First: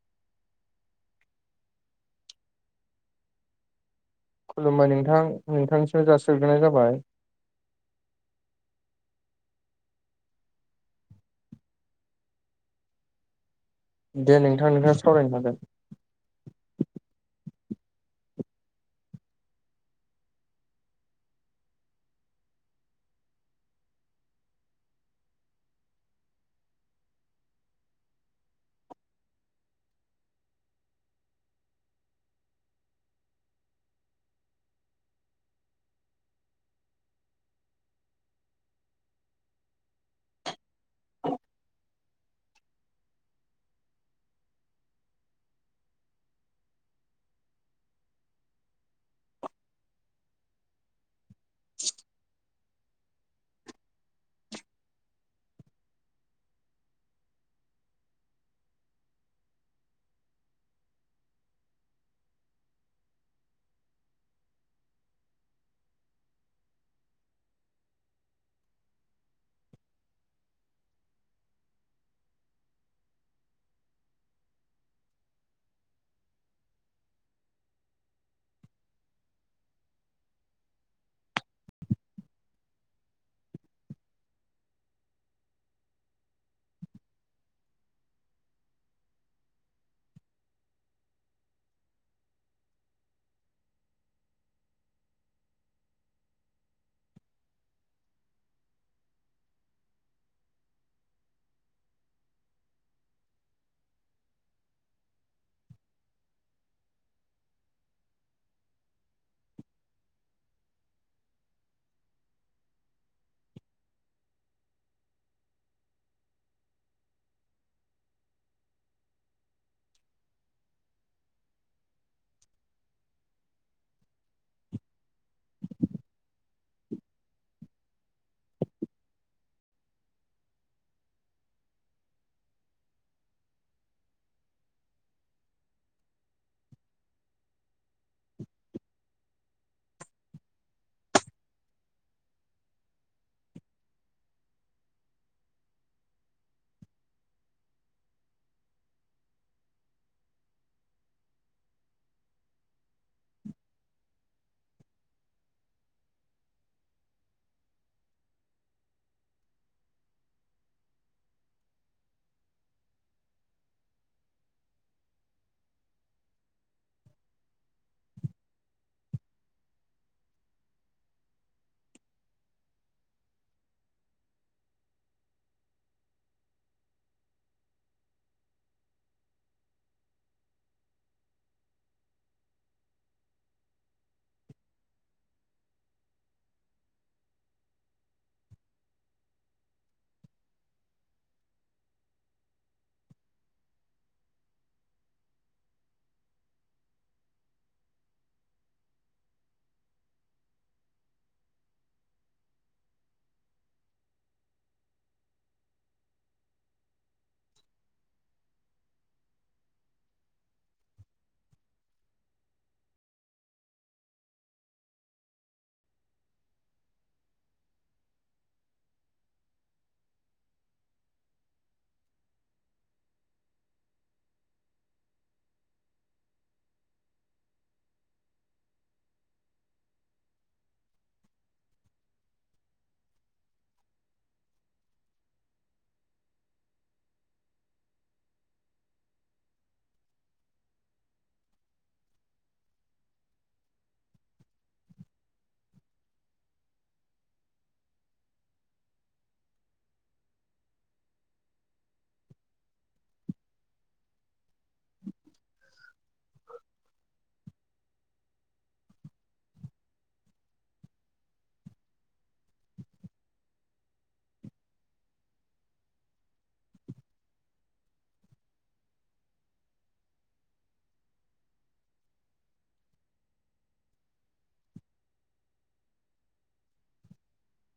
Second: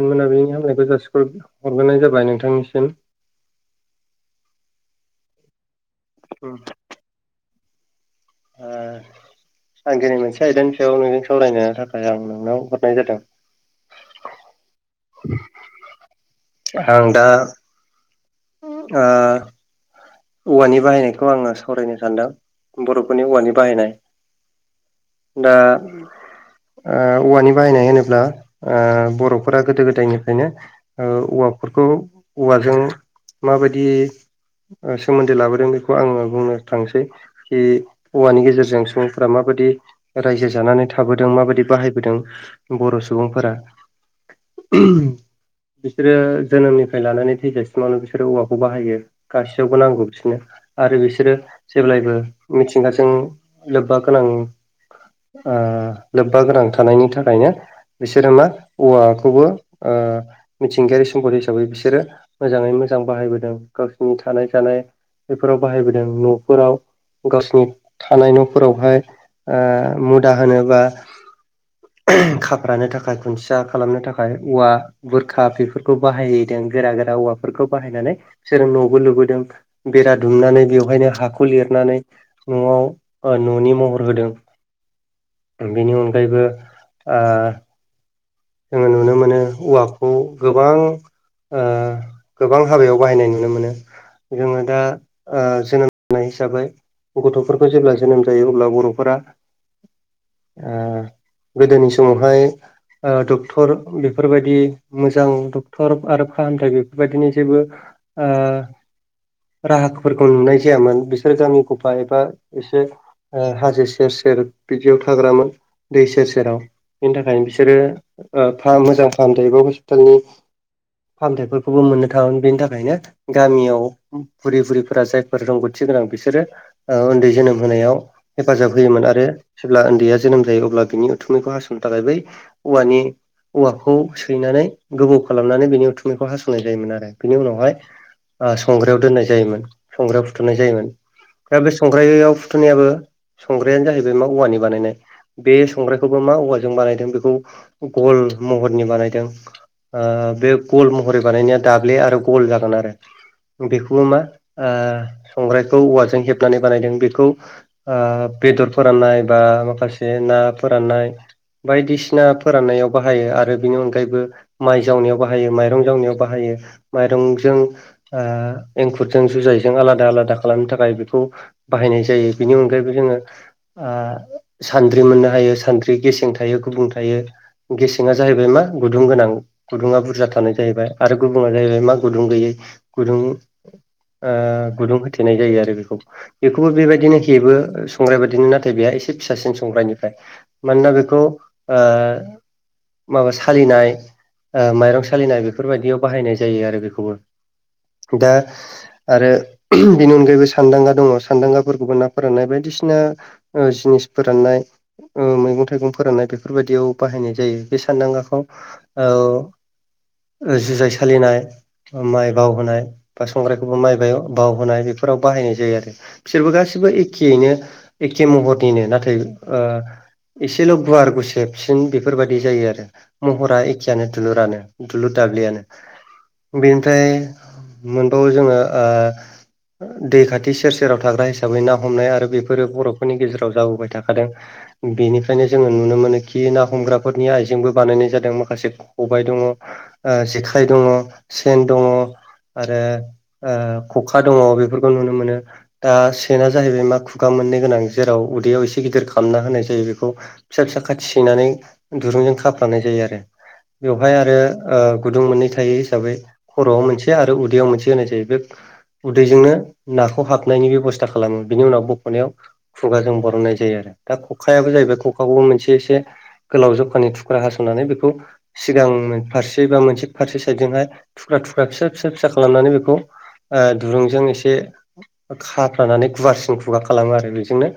गोजोन हामलायनायखौ जासि हरब्रोनाय जाबाय नोंथांनिसिम खुलुमबाय नोंथां नोंथांनिसिम उम जासिहग्रोनाय जाबाय ओ आं दिनै मोनसे आयदानि सायाव नोंजों सावरायनो थाखाय आं नोंनाव हरनाय जादों दे नोंथां नोंथाङा सावरायनो हागोन आं दा ओ औवानि बाहायनायखौ आङो सावरायनो सानदों बर'फोरनि औवानि बाहायनाय दा ओ औवानि बाहायनाय होनोब्ला ओ बर'फोरा गोदो गोदायनिफ्रायनो ओ औवाफोरखौ औवाजों माबायदि सोमोन्दै लाबोदों बेखौ आङो बुंनो थांसै खि औवानि गेजेरजों सुबुंफोरा माबायदि रायजो जानानै थाबोदों माबायदि बाहायबोदों बर' सुबुंफोरा उम बिसोरो जोनोमनिफ्राय लानानै थैजासिमावनो बिसोरो औवाखौ बाहायो गासिबो वबो नांगौ बिसोरनो आरो बिसोरो जेब्लायबो मिथिंगाजों लोब्बा गोनां लोब्बा गोनां थानायनि थाखायनो बिसोरो मा औवाखौबो मिथिंगायारि सम्पद हिसाबै बिसोरो मोजाङै मोजां बाहायबोदों गावसिोरनि थानाय जानाय बेफोराव बाहायबोदों न'फोराव गावसिोरनि थानाय न'फोरावहाय ओ मुदा होनोबा खाफ्र्रानो थाखाय खुन्थिया खालामनो थाखाय औवा बुरखा बेफोरखौ बाहायैदों गोरा गोरा औवाफोरखौ बाहायनानै सोरों न'बो लुबोदों बेरा दुमनानै बेवहायनो हाखौ लिरनानै न'आव न'नि महर होदों बेनि अनगायैबो जोङो नुनो मोनो औवाखौ गोबां गोबां हाबायाव बाहायनाय नुनो मोनो जोङो दा जोनोम जानाय हिसाबै गथ'फोरखौ जेब्ला जोनोम जायो अब्ला बर'फोरा गोदोनि समावहाय डक्टर बेफोरबायदि मोजां डक्टर आरो फाहामथायाइ बेफोरबायदिनो जेबो ओ राहाफोरखौ नुनाय जायामोन बिसोरो गामि गफा एबा एसे हाजो सेर सेर बिदियाव थाग्रामोन दै सेर सेराव बेनि थाखायनो बिसोरो फाहाम मोजां फाहामथायायो बेा हस्पिटालनि फाहामथायाइफोरखौबो मोननो थाङोन बेनि थाखायनो गामियाव बुरै बुरैफोरा जायफोर रोंगौथि गोनां बिसोरो उन्दै जोनोम होनायाव हेफाजाब होयोमोन आरो जेब्ला उन्दैया जोनोम जायो अब्ला बिनि उथुमैखौ हास'नो थाखाय बै औानि औवाखौ सैनानै गोबौ खालामनानै बेनि उथुमैखौ हास'नाय जायोमोन आरो बेनि उनावहाय संग्रायाव दोननाय जायोमोन संग्रायाव फुथुनाय जायोमोन दा बे संग्रायाव फुथुनायाबो संग्रायानो जाहैबाय मा औवानि बानायनाय बे संग्रायखौबो मा औवाजों बानायदों बेखौ गल महरनि बानायदों बे गल महरै बानायनाया दाब्लि आरो गल जागोन आरो बेखौबो मा संग्रायखौ औवाजों हेबनानै बानायदों बेखौ ओ बेदर फोराननाय बा माखासे ना फोराननाय बायदिसिना बिसिना फोराननायाव बाहायो आरो बिनि अनगायैबो माइ जावनायाव बाहायो माइरं जावनायाव बाहायो माइरंजों एंखुरजों जुजायजों आलादा आलादा खालामनो थाखाय बेखौ बाहायनाय जायो बेनि अनगायैबो जोङो सान्द्रि मोननो हायो सान्द्रि गेसें थायो गुबुन थ थायो गेसेंआ जाहैबाय मा गुदुं गोनां गुदुङा बुरजा थानाय जाहैबाय आरो गुबुना जाहैबाय मा गुदुं गैयै गुदुं गुदुं होथेनाय जायो आरो बेखौ बेखौबो बेबायदिनोखिबो संग्राय बादिनो नाथाय बेहा एसे फिसासिन संग्रनिफ्राय मान बेखौ आ माबा सालिनाय माइरं सालिनाय बेफोरबायदियाव बाहायनाय जायो आरो बेखौबो द दा आरो बेनि अनगायैबो सानदांगा दङ सानदांगाफोरखौबो ना फोराननाय बायदिसिना जिनिस फोराननाय मैगं थाइगं फोराननाय बे बेफोरबायदियाव बाहायनाय जायो बे सानदांगाखौ जुजाय सलिनाय माइ बावहोनाय बा संग्रायखौबो माइ बावहोनाय बेफोराव बाहायनाय जायो आरो बिसोरबो गासिबो एखेयैनो एखे महरनिनो नाथाय एसे ल गआ आरो गुसे खबसिन बेफोरबायाददि जायो आरो महरा एखेयानो दुलुरानो दुलुर दाब्लियानो बेनिफ्राय मोनबावो जोङो दै खाथि सेर सेराव थाग्रा हिसाबै ना हमनाय आरो बेफोरो बर'फोरनि गेजेराव जाबोबाय थाखादों बेनिफ्रायनो जोङो नुनो मोनो खि ना हमग्राफोरनि आइजेंबो बानायनाय जादों माखासे खबाइ दङ जेखाइ दङ सेन दङ आरो ख'खा दङ बेफोरखौ नुनो मोनो दा सेना जाहैबाय मा खुगा मोननो गोनां जेराव उदैयाव एसे गिदिर खालामना होनाय जायो बेखौ फिसा फिसा खाथि सैनानै दुरुंजों खाफ्लानाय जायो आरो बेवहाय आरो गुदुं मोननै थायो हिसाबै हर'आव मोनसे आरो उदैयाव मोनसे होननाय जायोै बे उदैजोंनो नाखौ हाबनायनि बेब'स्था खालामो बिनि उनाव बख'नायाव खुगाजों बरननाय जायो आरो दा ख'खायाबो जाहैबाय ख'खाखौ मोनसे एसे एसे गोलाव जखानि थुख्रा हास'नानै बेखौ सिगांनो फारसे बा मोनसे फारसे साइदजोंहाय थुख्रा थुख्रा फिसा फिसा फिसा खालामनानै बेखौ ओ दुरुंजों एसे खाफ्रानानै गुवारसिन खुगा खालामो आरो बेजोंनो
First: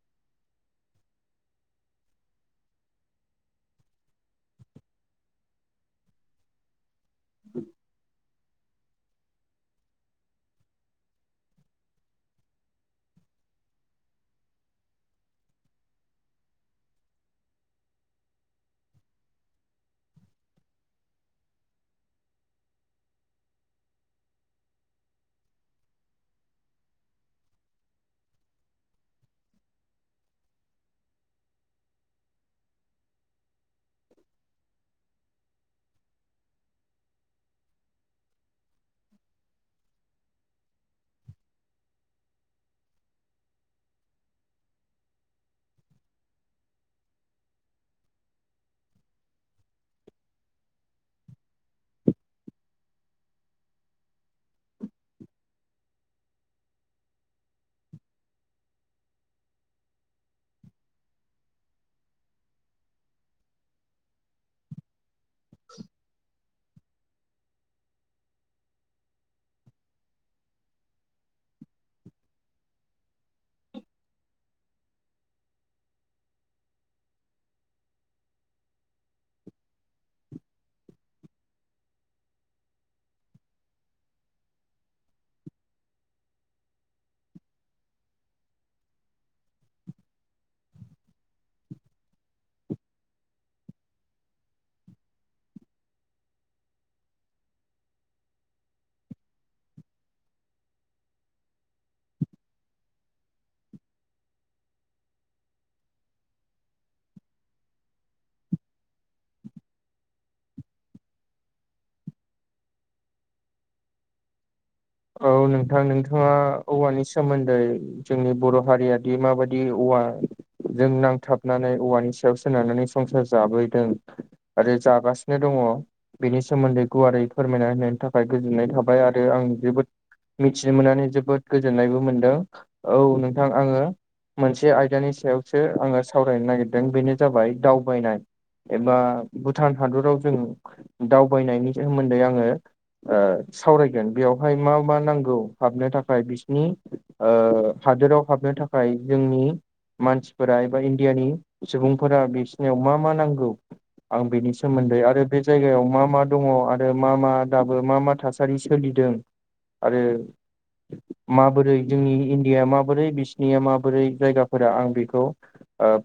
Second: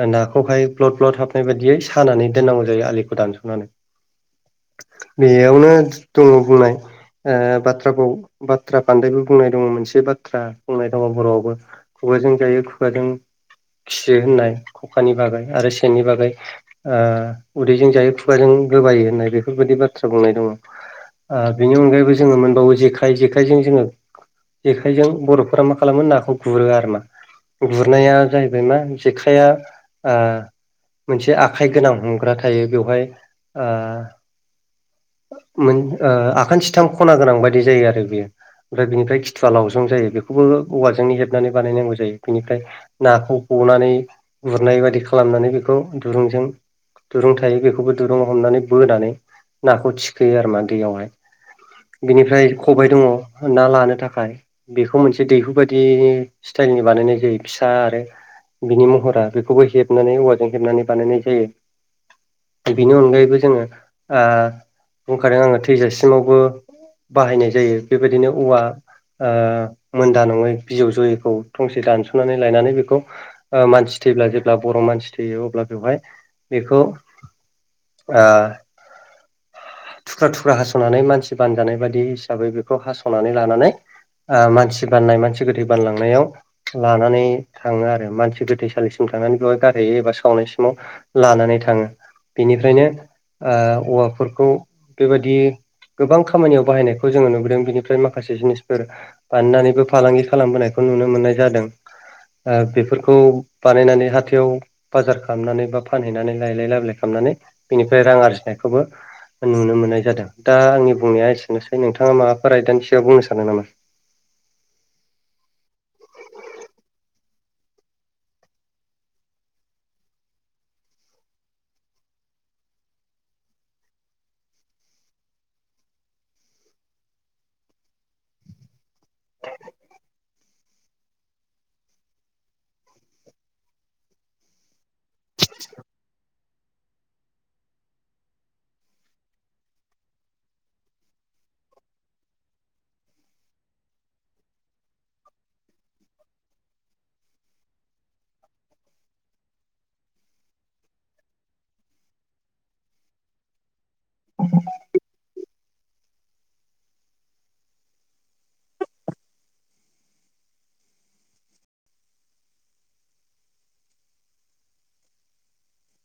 ओ नाखौहाय ब्लद ब्लद हाबनाय बादियै सानानै दोननांगौ जायो आलिखौ दानस'नानै बेयावनो दङ बुंनाय ओ बाथ्रा फाव बाथ्रा फान्दायबो बुंनाय दङ मोनसे बाथ्रा बुंनाय दङ बर'आवबो। खुगाजों जायो खुगाजों खियो होननाय ख'खानि बागै आरो सेननि बागै ओ उदैजों जायो खुगाजों गोबायो होननाय बेफोरबायदि बाथ्रा बुंनाय दङ। ओ बिनि अनगायैबो जोङो मोनबावो जेखाइ जेखाइजों जोङो जेखाइजों बर'फोरा मा खालामो नाखौ गुरो आरोना। गुरनाया जाहैबाय मा जेखाइआ ओ मोनसे आखाइ गोनां हम ग्रा थायो बेवहाय ओ मोन ओ आखान्थिथाम ख'ना गोनां बायदि जायो आरो बेयो। ओमफ्राय बिनिफ्राय खिथुवा लावजं जायो बेखौबो औवाजोंनो हेबनानै बानायनांगौ जायो बिनिफ्राय नाखौ हनानै गुरनाय बादि खालामनानै बेखौ दुरुंजों दुरुं थायो बेखौबो दुरुंङाव हमनानै बोनानै नाखौ थिखोयो आरोमा दैयावहाय। बिनिफ्राय खबाइ दङ ना लानो थाखाय। बेखौ मोनसे दैहु बादि स्टाइलनि बानायनाय जायो फिसा आरो बिनि महरा बेखौबो हेबनानै औवाजों हेबनानै बानायनाय जायो। बिनि अनगायैबो जोङो ओ बुंखादो आङो थैजासिमावबो बाहायनाय जायो बेबायदिनो औवा ओ मोनदा नङै बिजौ जयैखौ थंसे दानस'नानै लायनानै बेखौ ओ मानसि थैब्ला जेब्ला बर' मानसि थैयो अब्ला बेवहाय बेखौ ओ थुख्रा थुख्रा हास'नानै मानसि बानजानाय बादि हिसाबै बेखौ हास'नानै लानानै ओ मानसि बाननाय मानसि गोथै बानलांनायाव लानानै थाङो आरो मानसि गोथैसालिसिम थांनानै बेवहाय गारहैयो एबा सावनायसिमाव लानानै थाङो बेनिफ्रायनो ओ औवाफोरखौ बेबादि गोबां खामानियाव बाहायनायखौ जोङो नुबोदों बिनिफ्राय माखासे जिनिसफोर बाननानैबो फालांगि खालामबोनायखौ नुनो मोननाय जादों। ओ बेफोरखौ बानायनानै हाथायाव बाजार खालामनानै बा फानहैनानै लायलाय लाबोलाय खालामनानै बिनिफ्राय रां आरजिनायखौबो नुनो मोननाय जादों दा आंनि बुंनाया एसेनोसै नोंथाङा माबाफोर आयदानि सिायाव बुंनो सानो नामा? औ नोंथां नोंथाङा औवानि सोमोन्दै जोंनि बर' हारियादि माबादि औवा जों नांथाबनानै औवानि सायाव सोनारनानै संसार जाबोदों आरो जागासिनो दङो बेनि सोमोन्दै गुवारै फोरमायना होनायनि थाखाय गोजोननाय थाबाय आरो आं जोबोद मिथिनो मोननानै जोबोद गोजोननायबो मोनदों औ नोंथां आङो मोनसे आयदानि सायावसो आङो सावरायनो नागिरदों बेनो जाबाय दावबायनाय। एबा भुटान हादराव जों दावबायनायनि सोमोन्दै आङो ओ सावरायगोन बेयाव। फ्राय मा मा नांगौ हाबनो थाखाय बिसनि ओ हादोराव हाबनो थाखाय जोंनि मानसिफोरा एबा इण्डियानि सुबुंफोरा बिसनियाव मा मा नांगौ आं बेनि सोमोन्दै आरो बे जायगायाव मा मा दङो आरो मा मा दाबो मा मा थासारि सोलिदों आरो माबोरै जोंनि इण्डिया माबोरै बिसनिया माबोरै जायगाफोरा आं बेखौ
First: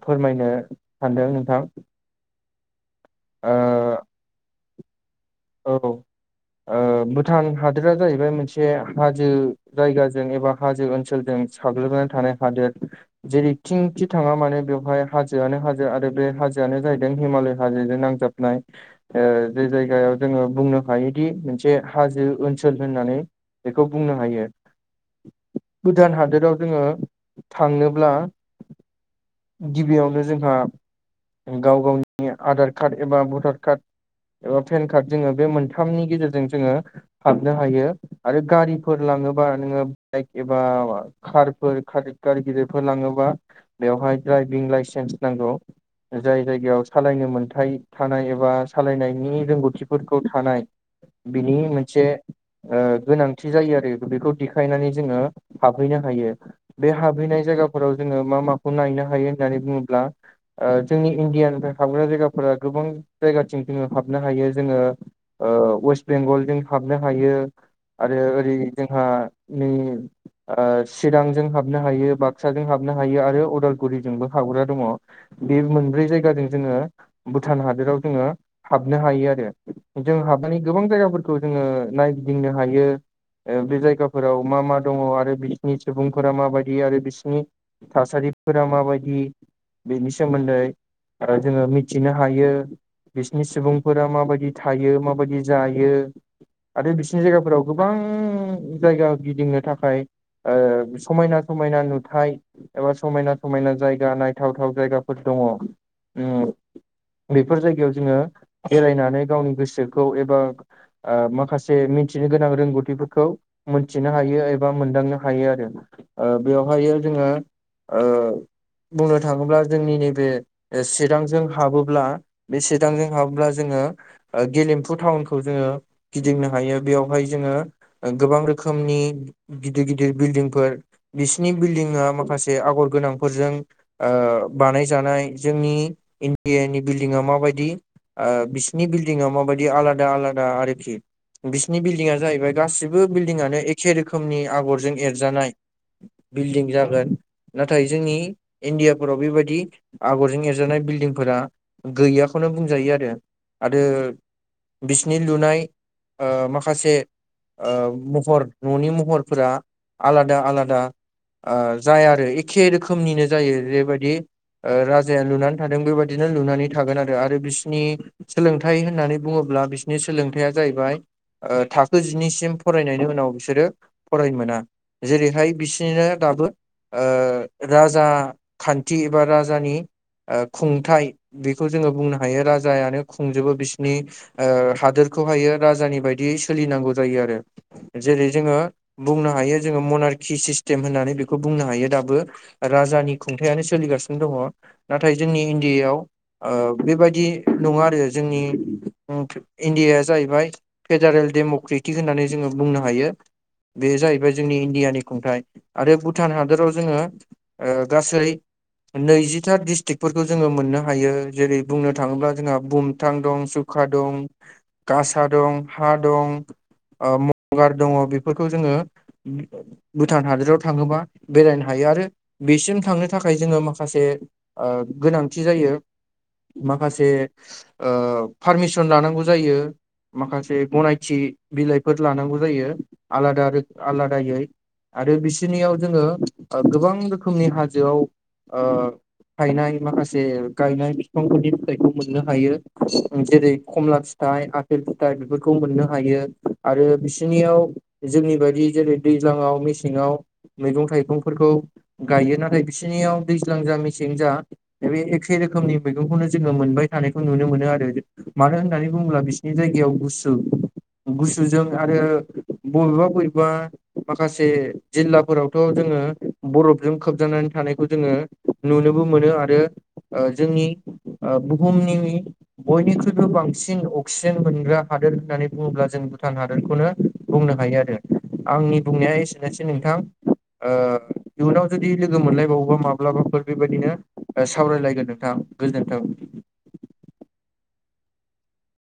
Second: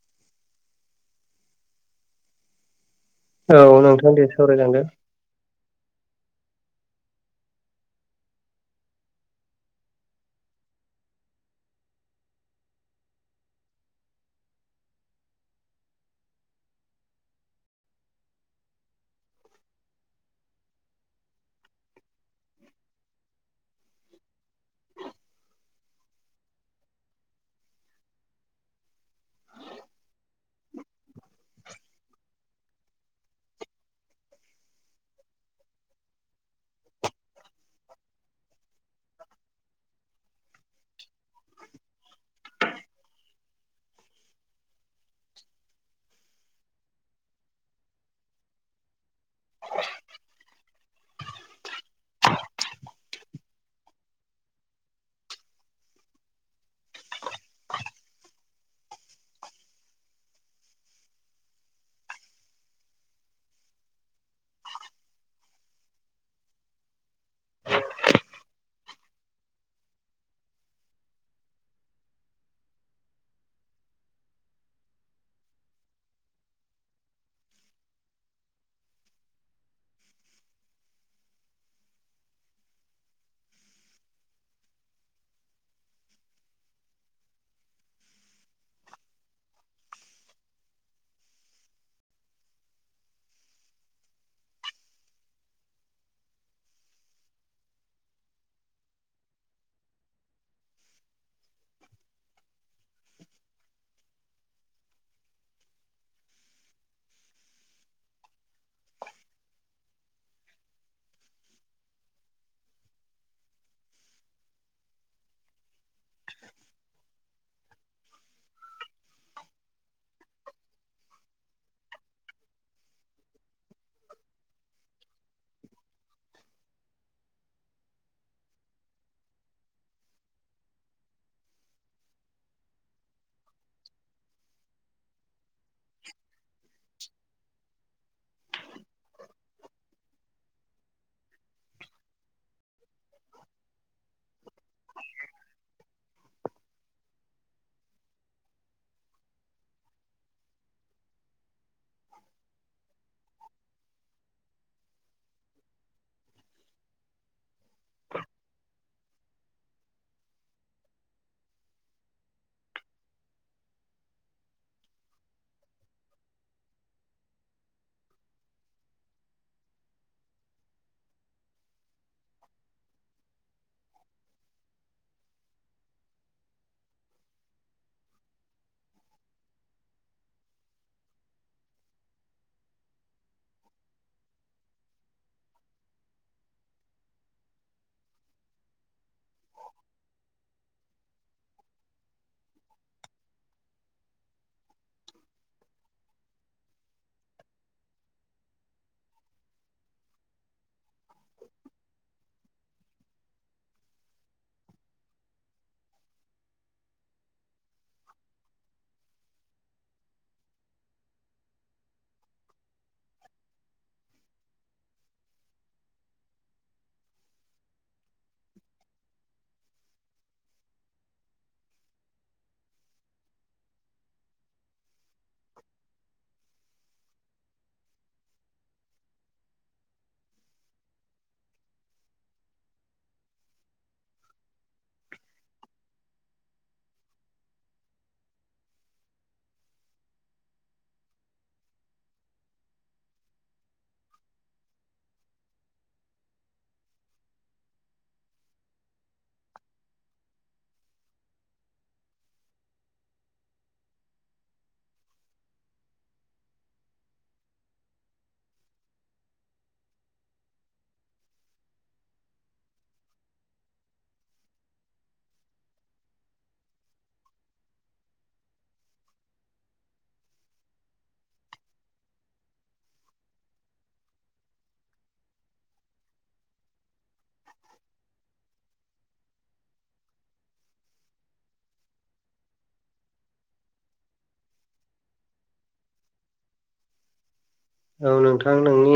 फोरमायनो सानदों नोंथां ओ औ नोंथां दे सावरायलांदो औ भुटान हादोरा जाहैबाय मोनसे हाजो जायगाजों एबा हाजो ओनसोलजों साग्लोबनानै थानाय हादोर जेरै थिंखि थांङा मानो बेवहाय हाजोआनो हाजो आरो बे हाजोआनो जाहैदों हिमालय हाजोजों नांजाब जे जायगायाव जोंङो बुंनो हायोदि मोनसे हाजो ओनसोल होननानै बेखौ बुंनो हायो भुदान हादोराव जोंङो थांनोब्ला गिबियावनो जोंहा गाव गावनि आधार कार्ड एबा भटार कार्ड एबा पेन कार्ड जोंङो बे मोनथामनि गेजेरजों जोंङो हाबनो हायो आरो गारिफोर लांङोबा नोंङो बाइक एबा कारफोर कारि गिदिरफोर लाङोबा बेवहाय दड्राइभिं लाइसेन्स नांगौ जाय जायगायाव सालायनो मोनथाय थानाय एबा सालायनायनि रोंगौथि फोरखौ थानाय बिनि मोनसे गोनांथि जायो आरो बेखौ देखायनानै जोंङो हाबहैनो हायो बे हाबहैनाय जायगाफोराव जोङो मा माखौ नायनो हायो होननानै बुंङोब्ला जोंनि इण्डियानिफ्राय हाबग्रा जायगाफोरा गोबां जायगाथिं जोंङो हाबनो हायो जोङो वेस्ट बेंगलोर हाबनो हायो आरो ओरै जोंहा नै चिरांजों हाबनो हायो बाक्साजों हाबनो हायो आरो अदालगुरिजोंबो हाबग्रा दंङो बे मोनब्रै जायगाजों जोंङो भुटान हादोराव जोंङो हाबनो हायो आरो जों हाबनानै गोबां जायगाफोरखौ जोङो नायगिदिंनो हायो बे जायगाफोराव मा मा दंङो आरो बिसोरनि सुबुंफोरा माबायदि आरो बिसोरनि थासारिफोरा माबायदि बेनि सोमोन्दै जोंङो मिथिनो हायो बिसिनि सुबुंफोरा माबायदि थायो माबायदि जायो आरो बिसिनि जायगाफोराव गोबां जायगा गिदिंनो थाखाय समायना समायना नुथाय एबा समायना समायना जायगा नायथावथाव जायगाफोर दंङो बेफोर जायगायाव जोंङो बेरायनानै गावनि गोसोखौ एबा माखासे मिथिनो गोनां रोंगौथिफोरखौ मोनथिनो हायो एबा मोनदांनो हायो आरो ओ बेवहायो जोङो ओ चिरांजों हाबोब्ला बे चदांजों हाबोब्ला जोङो गेलेम्फु टाउनखौ जोङो गिदिंनो हायो बेयावहाय जोङो गोबां रोखोमनि गिदिर गिदिर बिल्डिंफोर बिसिनि बिल्डिंआ माखासे आगर गोनांफोरजों ओ बानायजानाय जोंनि इण्डियानि बिल्डिं आ माबायदि ओ बिसिनि बिल्डिं आ मा बायदि आलादा आलादा आरोखि बिसिनि बिल्डिं जाहोयबाय गासै- सब बिल्डिंआनो एखे रोखोमनि आगरजों एरजानाय बिल्डिं जागोन नाथाय जोंनि इण्डियाफोराव बेबायाददि आगरजों एरजानाय बिल्डिंफोरा गैयाखौनो बुंजायो आरो आरो बिसिनि लुनाय ओ माखासे ओ महर न'नि महरफोरा आलादा आलादा आ जाया आरो एखे रोखोमनिनो जायो जेबायदि ओ राजाया लुनानै थादों बेबायदिनो लुनानै थागोन आरो आरो बिसिनि सोलोंथाइ होननानै बुङोब्ला बिसिनि सोलोंथाया जाहैबाय ओ थाखो जिनिसिम फरायनायनि उनाव बिसोरो फरायनो मोना जेरैहाय बिसिनिनो दाबो ओ राजा खान्थि एबा राजानि ओ खुंथाइ बेखौ जोङो बुंनो हायो राजायानो खुंजोबो बिसिनि ओ हादोरखौहायो राजानि बायदियै सोलिनांगौ जायो आरो। जेरै- जोङो बुंनो हायो जोङो मनारकि सिस्टेम होननानै बेखौ बुंनो हायो दाबो। राजानि खुंथायानो सोलिगासिनो दङ नाथाय जोंनि इण्डियायाव ओ बेबायदि नङा आरो जोंनि ओम इण्डियाया जाहैबाय फेडारेल डेम'क्रेटिक होननानै जोङो बुंनो हायो। बे जाहैबाय जोंनि इण्डियानि खुंथाइ आरो भुटान हादराव जोङो ओ गासै नैजिथा डिस्ट्रिकफोरखौ जोङो मोननो हायो जेरै- बुंनो थाङोब्ला जोंहा बुमथां दं चुका दं गासा दं हा दं ओ मंगार दङ बेफोरखौ जोङो भुटान हादोराव थाङोबा बेरायनो हायो आरो बेसिम थांनो थाखाय जोङो माखासे ओ गोनांथि जायो माखासे ओ पारमिसन लानांगौ जायो। माखासे गनायथि बिलाइफोर लानांगौ जायो आलादा रो आलादायै आरो बिसोरनियाव जोङो ओ गोबां रोखोमनि हाजोआव ओ हायनाय माखासे गायनाय बिफांफोरनि फिथाइखौ मोननो हायो जेरै- खमला फिथाइ आपेल फिथाइ बेफोरखौ मोननो हायो। आरो बिसिनियाव जोंनि बादि जेरै- दैज्लाङाव मेसेङाव मैगं थाइगंफोरखौ गायो नाथाय बिसोरनियाव दैज्लां जा मेसें जा बे एखे रोखोमनि मैगंखौनो जोङो मोनबाय थानायखौ नुनो मोनो आरो मानो होननानै बुङोब्ला बिसिनि जायगायाव गुसु गुसुजों आरो बबेबा बबेबा माखासे जिल्लाफोरावथ' जोङो बरफजों खोबजानानै थानायखौ जोङो नुनोबो मोनो आरो ओ जोंनि ओ बुहुमनि बयनिख्रुइबो बांसिन अक्सिजेन मोनग्रा हादोर होननानै बुङोब्ला जों भुटान हादोरखौनो बुंनो हायो आरो आंनि बुंनाया एसेनोसै नोंथां। ओ इयुनाव जुदि लोगो मोनलायबावोबा माब्लाबाफोर बेबायदिनो ओ सावरायलायगोन नोंथां गोजोनथों। औ नोंथां नोंनि